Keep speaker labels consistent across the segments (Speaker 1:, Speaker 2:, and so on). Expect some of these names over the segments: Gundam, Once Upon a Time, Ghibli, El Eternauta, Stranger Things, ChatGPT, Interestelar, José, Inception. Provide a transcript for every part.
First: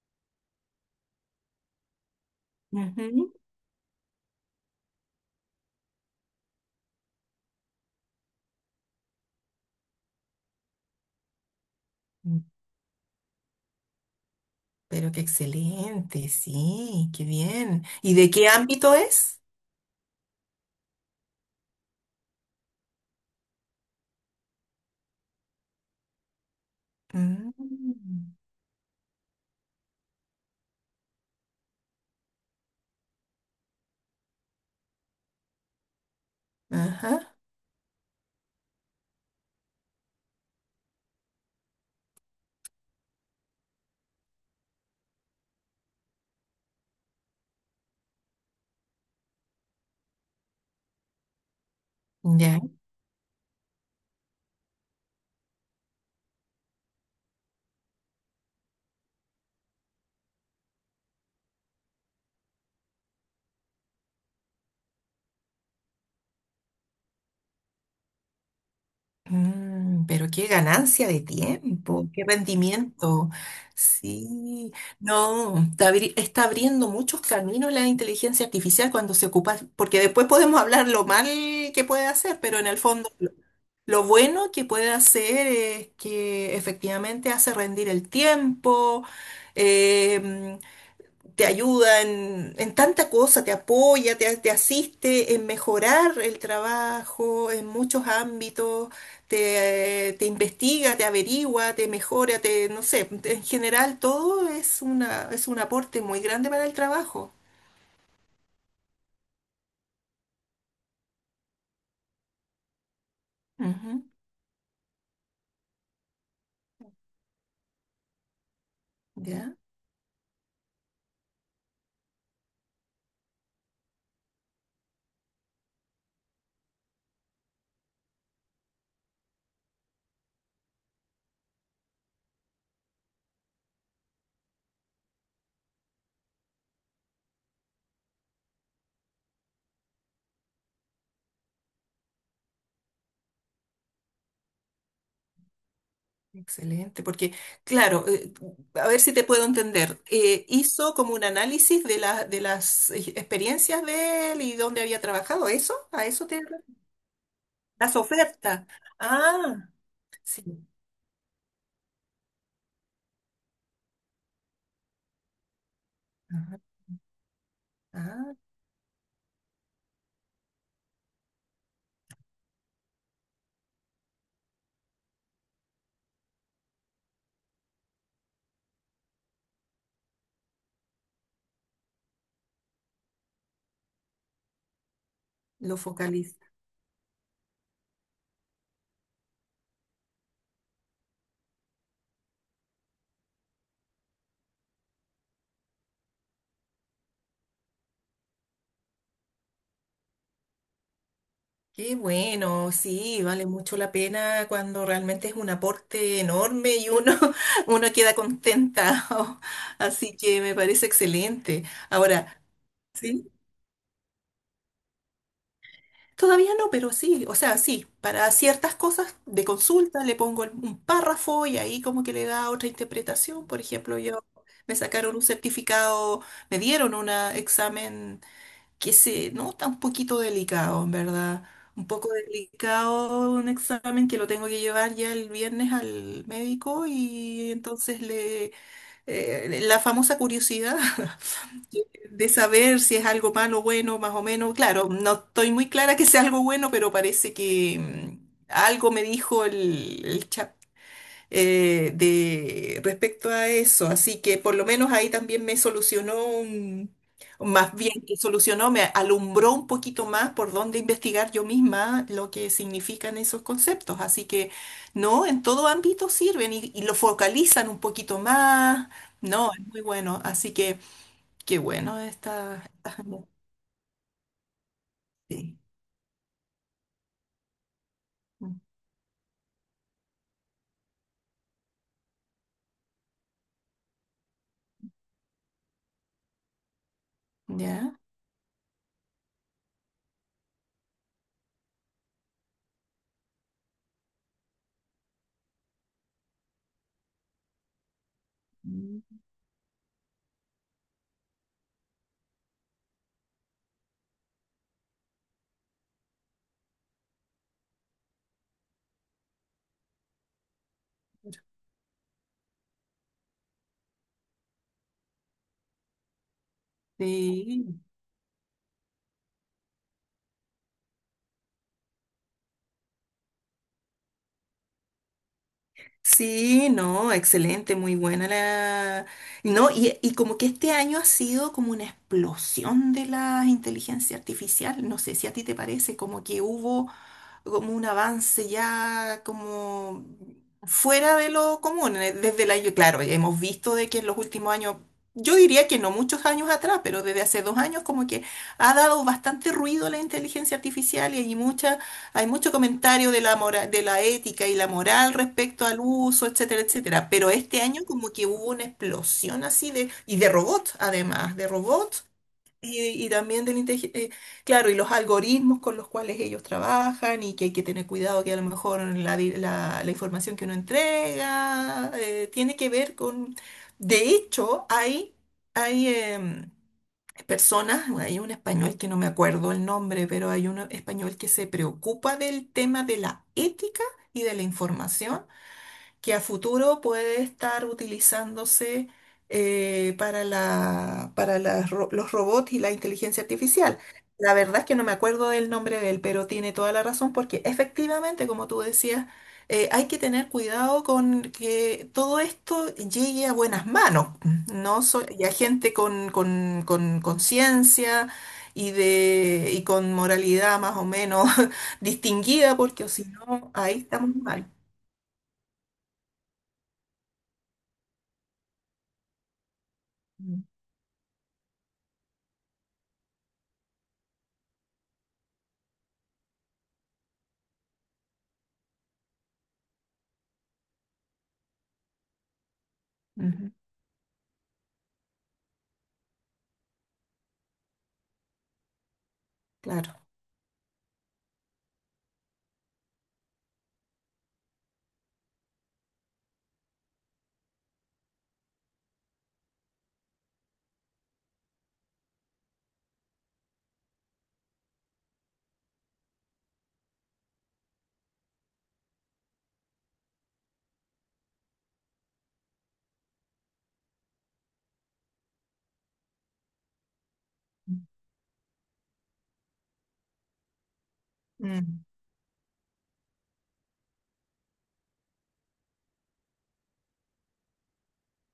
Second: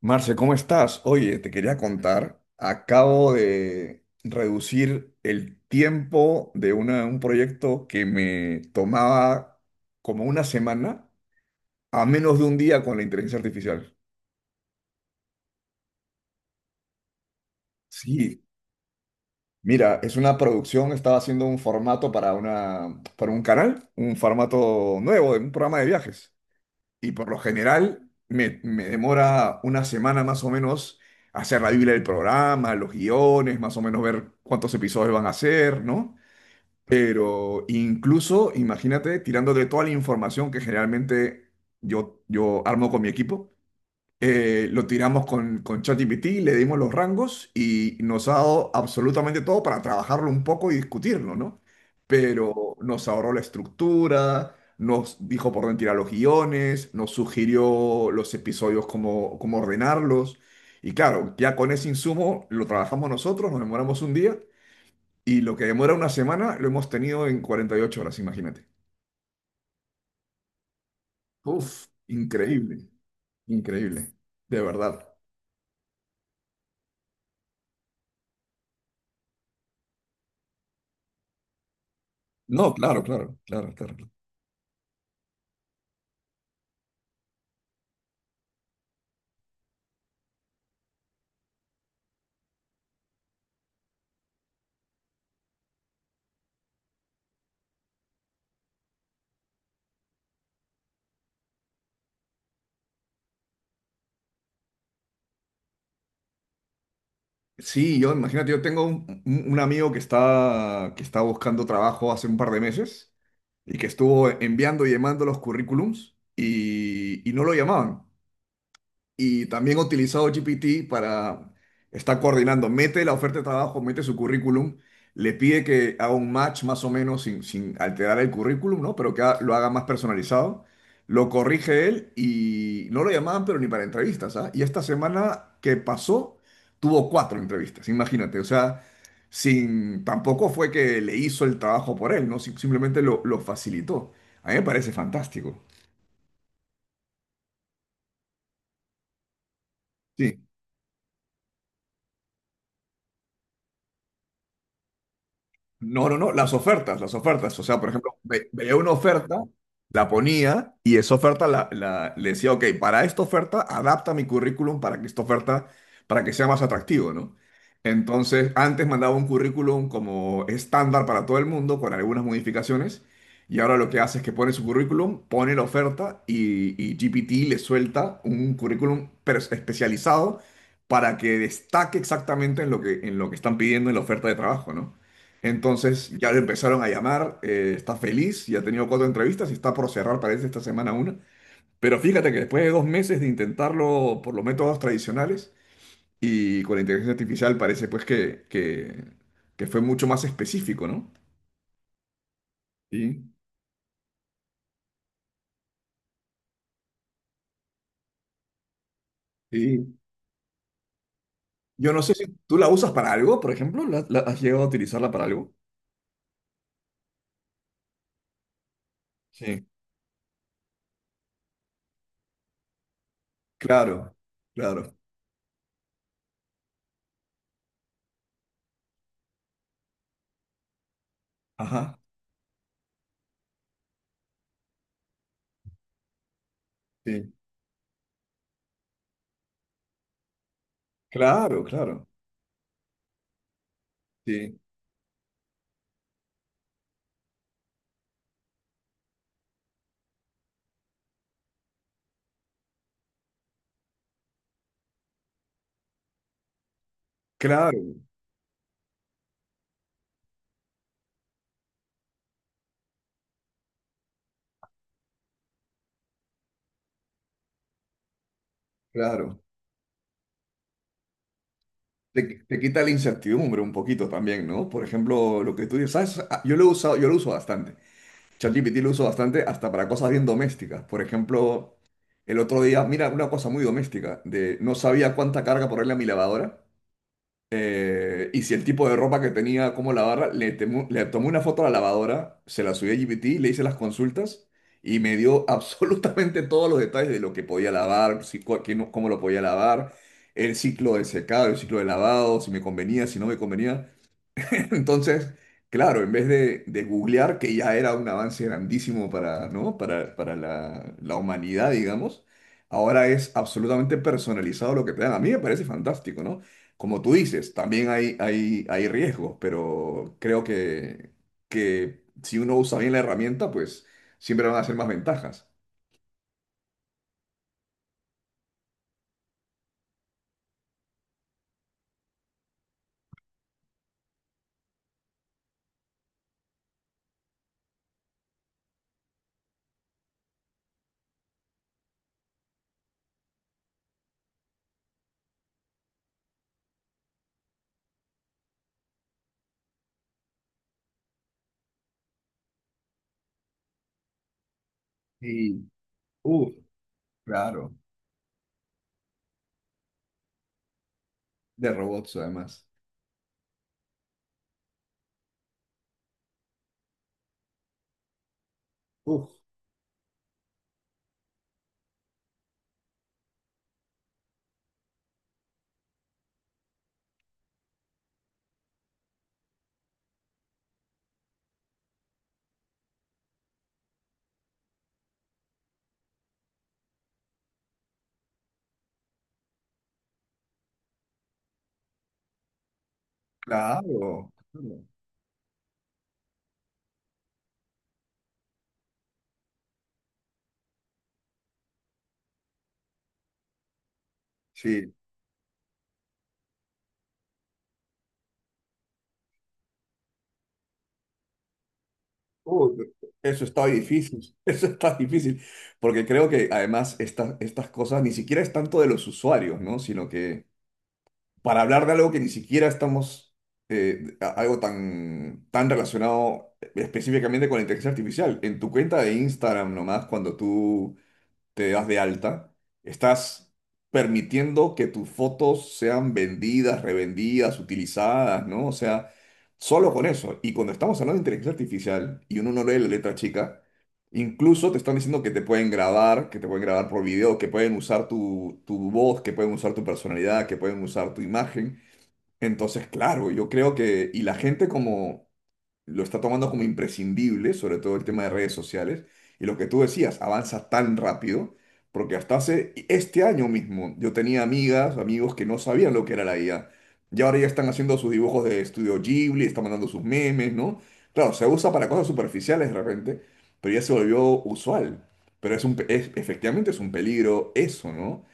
Speaker 1: Marce, ¿cómo estás? Oye, te quería contar, acabo
Speaker 2: Ujú.
Speaker 1: de reducir el tiempo de un proyecto que me tomaba como una semana a menos
Speaker 2: Mm,
Speaker 1: de un día con la inteligencia artificial.
Speaker 2: pero qué excelente, sí, qué bien. ¿Y de
Speaker 1: Sí,
Speaker 2: qué ámbito es?
Speaker 1: mira, es una producción, estaba haciendo un formato para para un canal, un formato nuevo, de un programa de viajes. Y por lo general
Speaker 2: Mm,
Speaker 1: me demora una semana más o menos hacer la Biblia del programa, los guiones, más o menos ver cuántos episodios van a hacer, ¿no?
Speaker 2: ajá,
Speaker 1: Pero incluso, imagínate, tirando de toda la información que generalmente yo armo con mi equipo, lo tiramos con ChatGPT, le dimos los rangos y nos ha dado absolutamente todo para trabajarlo un poco y discutirlo, ¿no?
Speaker 2: ya.
Speaker 1: Pero nos ahorró la estructura, nos dijo por dónde tirar los guiones, nos sugirió los episodios, cómo ordenarlos. Y claro, ya con ese insumo lo trabajamos nosotros, nos demoramos un día y lo que demora una semana lo hemos tenido en 48 horas, imagínate.
Speaker 2: Mm, pero qué ganancia de
Speaker 1: Uf,
Speaker 2: tiempo, qué
Speaker 1: increíble,
Speaker 2: rendimiento.
Speaker 1: increíble, de
Speaker 2: Sí,
Speaker 1: verdad.
Speaker 2: no, está, está abriendo muchos caminos la inteligencia artificial cuando se ocupa, porque después podemos hablar lo mal que puede hacer, pero en
Speaker 1: No,
Speaker 2: el
Speaker 1: claro,
Speaker 2: fondo
Speaker 1: claro, claro, claro,
Speaker 2: lo
Speaker 1: claro.
Speaker 2: bueno que puede hacer es que efectivamente hace rendir el tiempo. em, Te ayuda en tanta cosa, te apoya, te asiste en mejorar el trabajo en muchos ámbitos, te investiga, te averigua, te mejora, te, no sé, en general todo es una, es un aporte muy grande para el trabajo.
Speaker 1: Sí, yo imagínate, yo tengo un amigo que está buscando trabajo hace un par de meses y que
Speaker 2: Ujú.
Speaker 1: estuvo enviando y llamando los currículums y no lo llamaban y
Speaker 2: Ya,
Speaker 1: también he utilizado GPT para estar coordinando. Mete la oferta de trabajo, mete su currículum, le pide que haga un match más o menos sin alterar el currículum, ¿no? Pero que lo haga más personalizado. Lo corrige él y no lo llamaban, pero ni para entrevistas, ¿ah? Y esta semana que pasó, tuvo cuatro entrevistas, imagínate. O sea, sin, tampoco fue que le hizo el trabajo por él, ¿no? Simplemente lo facilitó. A mí me parece fantástico.
Speaker 2: excelente, porque claro, a ver si te puedo entender,
Speaker 1: Sí.
Speaker 2: hizo como un análisis de, de las experiencias de él y dónde había trabajado, ¿eso? ¿A
Speaker 1: No, no,
Speaker 2: eso
Speaker 1: no,
Speaker 2: te...
Speaker 1: las ofertas, las ofertas. O sea, por
Speaker 2: Las
Speaker 1: ejemplo,
Speaker 2: ofertas.
Speaker 1: veía una oferta,
Speaker 2: Ah,
Speaker 1: la
Speaker 2: sí.
Speaker 1: ponía y esa oferta le decía, ok, para esta oferta adapta mi currículum para que esta oferta, para que sea
Speaker 2: Ajá.
Speaker 1: más atractivo, ¿no?
Speaker 2: Ah,
Speaker 1: Entonces, antes mandaba un currículum como estándar para todo el mundo con algunas modificaciones y ahora lo que hace es que pone su currículum, pone la oferta y GPT le suelta un currículum especializado para que destaque exactamente en lo que están pidiendo en la oferta de trabajo, ¿no?
Speaker 2: lo
Speaker 1: Entonces ya le
Speaker 2: focaliza.
Speaker 1: empezaron a llamar, está feliz, ya ha tenido cuatro entrevistas y está por cerrar, parece, esta semana una. Pero fíjate que después de dos meses de intentarlo por los métodos tradicionales y con la inteligencia artificial parece pues que fue mucho más específico, ¿no?
Speaker 2: Qué bueno, sí,
Speaker 1: Sí,
Speaker 2: vale mucho la pena cuando realmente es un aporte enorme y uno, uno queda contenta.
Speaker 1: sí.
Speaker 2: Así que me parece excelente.
Speaker 1: Yo no sé si
Speaker 2: Ahora,
Speaker 1: tú la usas para
Speaker 2: sí,
Speaker 1: algo, por ejemplo, has llegado a utilizarla para algo?
Speaker 2: todavía no, pero sí, o sea, sí, para ciertas cosas de
Speaker 1: Sí,
Speaker 2: consulta le pongo un párrafo y ahí como que le da otra interpretación. Por ejemplo,
Speaker 1: claro,
Speaker 2: yo me
Speaker 1: claro.
Speaker 2: sacaron un certificado, me dieron un examen que se nota un poquito delicado, en verdad. Un
Speaker 1: Ajá,
Speaker 2: poco delicado un examen que lo tengo que llevar ya el viernes al médico
Speaker 1: sí.
Speaker 2: y entonces le la famosa curiosidad
Speaker 1: Claro, claro.
Speaker 2: de saber si es algo malo, bueno, más o menos.
Speaker 1: Sí,
Speaker 2: Claro, no estoy muy clara que sea algo bueno, pero parece que algo me dijo el chat respecto a eso. Así que por lo menos ahí también me solucionó más bien
Speaker 1: claro,
Speaker 2: que solucionó, me alumbró un poquito más por dónde investigar yo misma lo que significan esos conceptos. Así que no, en todo ámbito sirven y lo focalizan un poquito más.
Speaker 1: claro.
Speaker 2: No, es muy bueno. Así que qué bueno
Speaker 1: Te, te quita la incertidumbre un poquito también, ¿no? Por ejemplo, lo
Speaker 2: Sí.
Speaker 1: que tú dices, ¿sabes? Ah, yo lo he usado, yo lo uso bastante. ChatGPT lo uso bastante hasta para cosas bien domésticas. Por ejemplo, el otro día, mira, una cosa muy doméstica, de no sabía cuánta carga ponerle a mi lavadora
Speaker 2: ¿Ya?
Speaker 1: y si el tipo de ropa que tenía, cómo lavarla, le tomé una foto a la lavadora, se la subí a GPT, le hice las consultas y me dio absolutamente todos los detalles de lo que podía lavar, si, cu- qué no- cómo lo podía lavar, el ciclo de secado, el ciclo de lavado, si me convenía, si no me convenía. Entonces, claro, en vez de googlear, que ya era un avance grandísimo para, ¿no? Para la humanidad, digamos, ahora es absolutamente personalizado lo que te dan. A mí me parece fantástico, ¿no? Como tú dices,
Speaker 2: Sí.
Speaker 1: también hay riesgos, pero creo que si uno usa bien la herramienta, pues siempre van a ser más ventajas.
Speaker 2: Sí, no, excelente, muy buena Y no, y como que este año ha sido como una explosión de la inteligencia artificial, no sé si a ti te parece, como que hubo como un avance ya como fuera de lo común. Desde el año, claro, hemos visto de que en los últimos años, yo diría que no muchos años atrás, pero desde hace dos años como que ha dado bastante ruido la inteligencia artificial y hay mucha, hay mucho comentario de la de la ética y la moral
Speaker 1: Sí,
Speaker 2: respecto al uso,
Speaker 1: uff,
Speaker 2: etcétera, etcétera. Pero este
Speaker 1: claro,
Speaker 2: año como que hubo una explosión así de, y de robots, además, de
Speaker 1: de
Speaker 2: robots
Speaker 1: robots además.
Speaker 2: y también del claro, y los algoritmos con los cuales ellos trabajan y que hay que tener cuidado que a lo mejor la,
Speaker 1: Uf,
Speaker 2: la información que uno entrega tiene que ver con... De hecho, hay personas, hay un español que no me acuerdo el nombre, pero hay un español que se preocupa del tema de la ética y de la información que a futuro puede estar utilizándose para la, para las los robots y la inteligencia artificial.
Speaker 1: claro,
Speaker 2: La verdad es que
Speaker 1: claro.
Speaker 2: no me acuerdo del nombre de él, pero tiene toda la razón porque efectivamente, como tú decías, hay que tener cuidado con que todo esto llegue a buenas manos, ¿no?
Speaker 1: Sí,
Speaker 2: Y a gente con conciencia y, de, y con moralidad más o menos distinguida,
Speaker 1: uh,
Speaker 2: porque o si
Speaker 1: eso
Speaker 2: no,
Speaker 1: está
Speaker 2: ahí estamos
Speaker 1: difícil,
Speaker 2: mal.
Speaker 1: eso está difícil, porque creo que además estas cosas ni siquiera es tanto de los usuarios, ¿no? Sino
Speaker 2: Mm.
Speaker 1: que para hablar de algo que ni siquiera estamos, algo tan, tan relacionado específicamente con la inteligencia artificial, en tu cuenta de Instagram nomás, cuando tú te das de alta, estás permitiendo que tus fotos sean vendidas, revendidas, utilizadas, ¿no? O sea, solo
Speaker 2: Claro.
Speaker 1: con eso. Y cuando estamos hablando de inteligencia artificial y uno no lee la letra chica, incluso te están diciendo que te pueden grabar, que te pueden grabar por video, que pueden usar tu voz, que pueden usar tu personalidad, que pueden usar tu imagen. Entonces, claro, yo creo que, y la gente como lo está tomando como imprescindible, sobre todo el tema de redes sociales, y lo que tú decías, avanza tan rápido, porque hasta hace este año mismo yo tenía amigas, amigos que no sabían lo que era la IA, y ahora ya están haciendo sus dibujos de estudio Ghibli, están mandando sus memes, ¿no? Claro, se usa
Speaker 2: Mm,
Speaker 1: para cosas superficiales de repente, pero ya se volvió usual, pero es efectivamente es un peligro eso, ¿no?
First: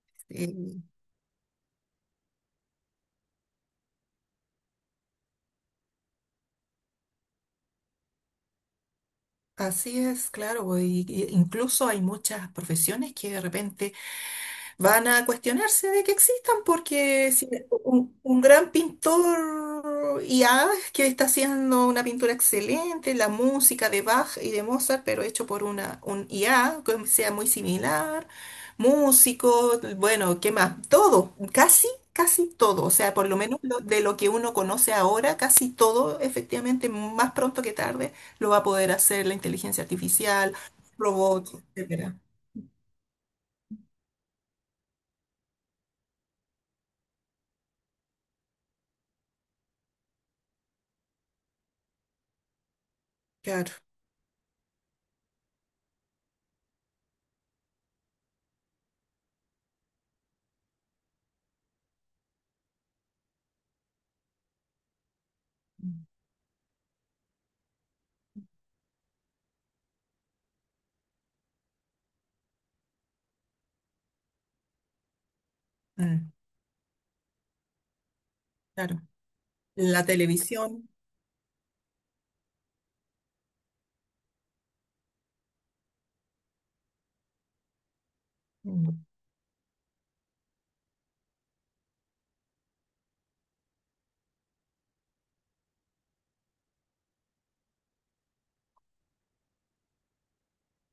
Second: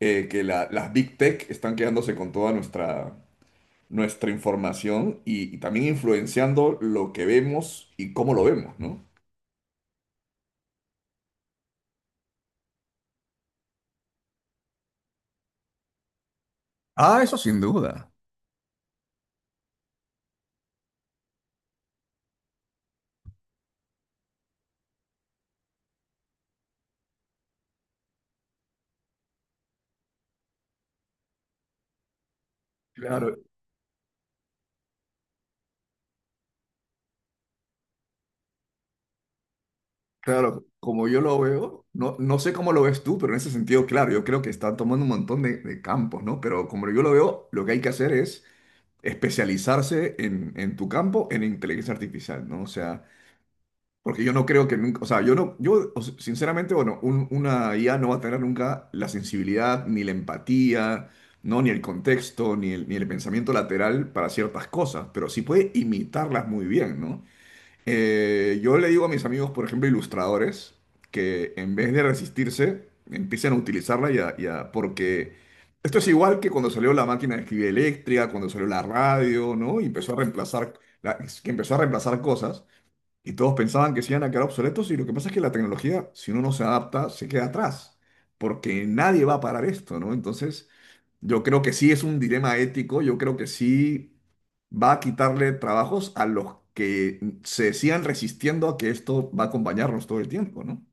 Speaker 1: Que
Speaker 2: sí,
Speaker 1: las big tech están quedándose con toda nuestra, nuestra información y también influenciando lo que vemos y cómo lo vemos, ¿no?
Speaker 2: así es, claro, y incluso hay muchas profesiones que de repente van a cuestionarse de que existan,
Speaker 1: Ah,
Speaker 2: porque
Speaker 1: eso
Speaker 2: si
Speaker 1: sin duda.
Speaker 2: un, un gran pintor y ah, que está haciendo una pintura excelente, la música de Bach y de Mozart, pero hecho por una, un IA que sea muy similar, músico, bueno, ¿qué más? Todo, casi, casi todo, o sea, por
Speaker 1: Claro,
Speaker 2: lo menos de lo que uno conoce ahora, casi todo, efectivamente, más pronto que tarde, lo va a poder hacer la inteligencia artificial,
Speaker 1: claro, como yo lo
Speaker 2: robots,
Speaker 1: veo, no,
Speaker 2: etcétera.
Speaker 1: no sé cómo lo ves tú, pero en ese sentido, claro, yo creo que están tomando un montón de campos, ¿no? Pero como yo lo veo, lo que hay que hacer es especializarse en tu campo, en inteligencia artificial, ¿no? O sea,
Speaker 2: Claro.
Speaker 1: porque yo no creo que nunca, o sea, yo no, yo o sea, sinceramente, bueno, una IA no va a tener nunca la sensibilidad, ni la empatía, ¿no? Ni el contexto, ni el pensamiento lateral para ciertas cosas, pero sí puede
Speaker 2: Mm,
Speaker 1: imitarlas muy bien, ¿no? Yo le digo a mis amigos, por ejemplo, ilustradores, que en vez de resistirse, empiecen a utilizarla ya, ya, porque esto es
Speaker 2: mm,
Speaker 1: igual que cuando salió la máquina de escribir eléctrica, cuando salió la
Speaker 2: claro.
Speaker 1: radio, ¿no? Y
Speaker 2: La
Speaker 1: empezó a reemplazar,
Speaker 2: televisión.
Speaker 1: que empezó a reemplazar cosas. Y todos pensaban que se iban a quedar obsoletos y lo que pasa es que la tecnología, si uno no se adapta, se queda atrás, porque nadie va a parar esto, ¿no? Entonces, yo creo que sí es un dilema ético, yo creo que sí va a quitarle trabajos a los que se sigan resistiendo a que esto va a acompañarnos todo el tiempo, ¿no?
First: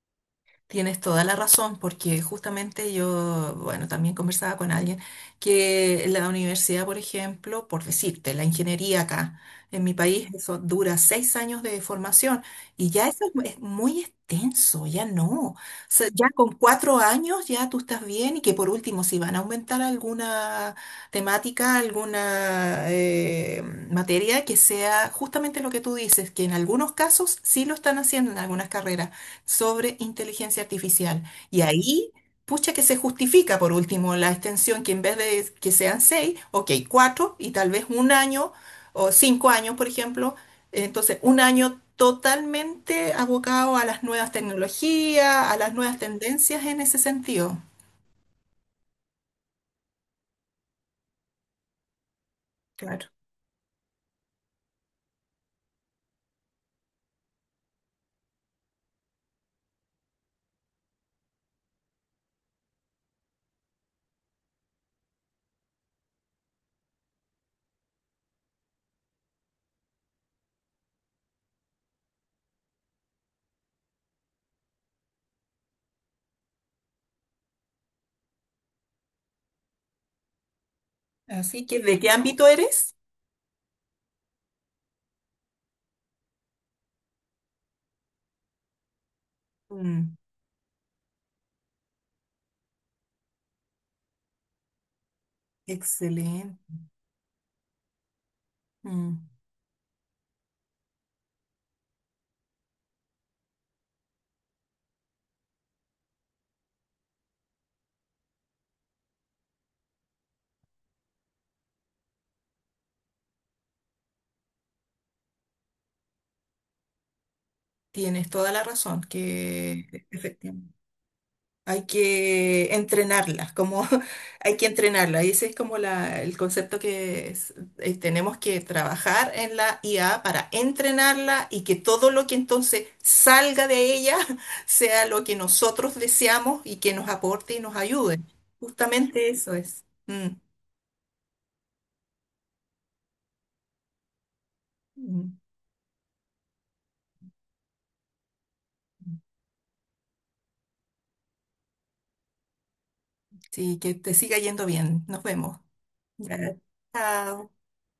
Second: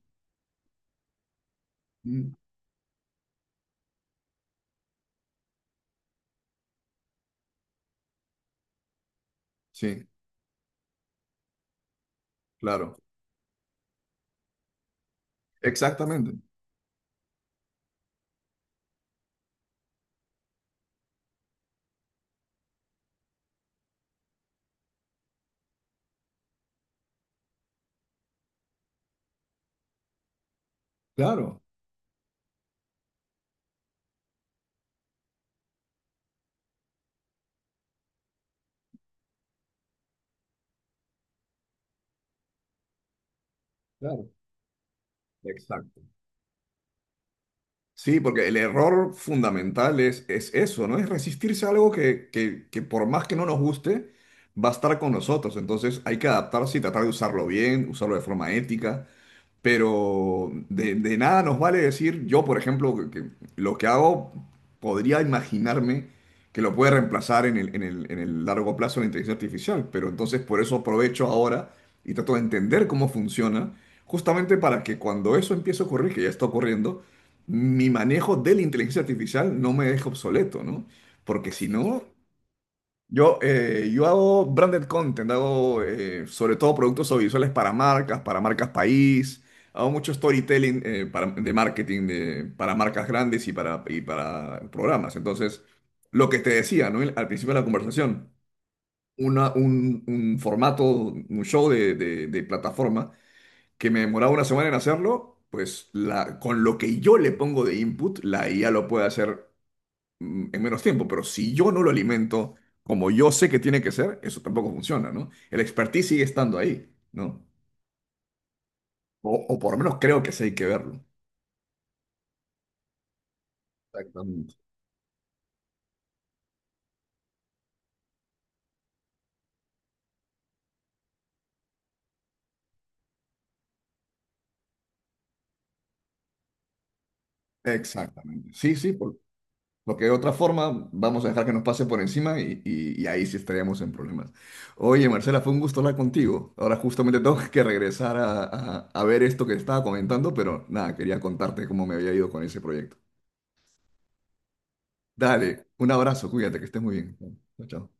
Speaker 2: Tienes toda la razón, porque
Speaker 1: Mm,
Speaker 2: justamente yo, bueno, también conversaba con alguien que la universidad, por ejemplo, por decirte, la ingeniería acá en mi
Speaker 1: sí,
Speaker 2: país, eso dura seis años de formación y
Speaker 1: claro.
Speaker 2: ya eso es es muy extenso, ya no. O sea, ya
Speaker 1: Exactamente.
Speaker 2: con cuatro años ya tú estás bien y que por último, si van a aumentar alguna temática, alguna materia que sea justamente lo que tú dices, que en algunos casos sí lo están haciendo en algunas carreras sobre inteligencia artificial.
Speaker 1: Claro,
Speaker 2: Y ahí, pucha que se justifica por último la extensión, que en vez de que sean seis, ok, cuatro y tal vez un año o cinco años, por ejemplo. Entonces, un año totalmente abocado a las
Speaker 1: claro.
Speaker 2: nuevas tecnologías, a las nuevas
Speaker 1: Exacto.
Speaker 2: tendencias en ese sentido.
Speaker 1: Sí, porque el error fundamental es eso, ¿no? Es resistirse a algo que por
Speaker 2: Claro.
Speaker 1: más que no nos guste, va a estar con nosotros. Entonces hay que adaptarse y tratar de usarlo bien, usarlo de forma ética, pero de nada nos vale decir, yo por ejemplo, que lo que hago podría imaginarme que lo puede reemplazar en el, en el largo plazo la inteligencia artificial, pero entonces por eso aprovecho ahora y trato de entender cómo funciona, justamente para que cuando eso empiece a ocurrir, que ya está ocurriendo, mi manejo de la inteligencia artificial no me deje obsoleto, ¿no? Porque
Speaker 2: Así
Speaker 1: si
Speaker 2: que, ¿de
Speaker 1: no,
Speaker 2: qué ámbito eres?
Speaker 1: yo, yo hago branded content, hago sobre todo productos audiovisuales para marcas país, hago mucho
Speaker 2: Mm,
Speaker 1: storytelling de marketing para marcas grandes y para programas. Entonces, lo que te
Speaker 2: excelente.
Speaker 1: decía, ¿no? Al principio de la conversación,
Speaker 2: Mm,
Speaker 1: un formato, un show de, de plataforma que me demoraba una semana en hacerlo, pues la, con lo que yo le pongo de input, la IA lo puede hacer mm, en menos tiempo, pero si yo no lo alimento como yo sé que tiene que ser, eso tampoco funciona, ¿no? El expertise sigue estando ahí, ¿no?
Speaker 2: tienes toda la razón,
Speaker 1: O por lo menos
Speaker 2: que
Speaker 1: creo que sí hay que
Speaker 2: efectivamente.
Speaker 1: verlo.
Speaker 2: Hay que entrenarlas, como
Speaker 1: Exactamente.
Speaker 2: hay que entrenarla. Y ese es como la, el concepto que tenemos que trabajar en la IA para entrenarla y que todo lo que entonces salga de ella sea lo que nosotros deseamos y que nos aporte y nos ayude.
Speaker 1: Exactamente.
Speaker 2: Justamente eso es.
Speaker 1: Porque de
Speaker 2: Mm,
Speaker 1: otra forma vamos a dejar que nos pase por encima y, y ahí sí estaríamos en problemas. Oye,
Speaker 2: mm.
Speaker 1: Marcela, fue un gusto hablar contigo. Ahora justamente tengo que regresar a, a ver esto que estaba comentando, pero nada, quería contarte cómo me había ido con ese proyecto.
Speaker 2: Sí, que te siga yendo bien. Nos vemos.
Speaker 1: Dale, un abrazo,
Speaker 2: Ya.
Speaker 1: cuídate, que estés muy bien.
Speaker 2: Chao.
Speaker 1: Chao, chao.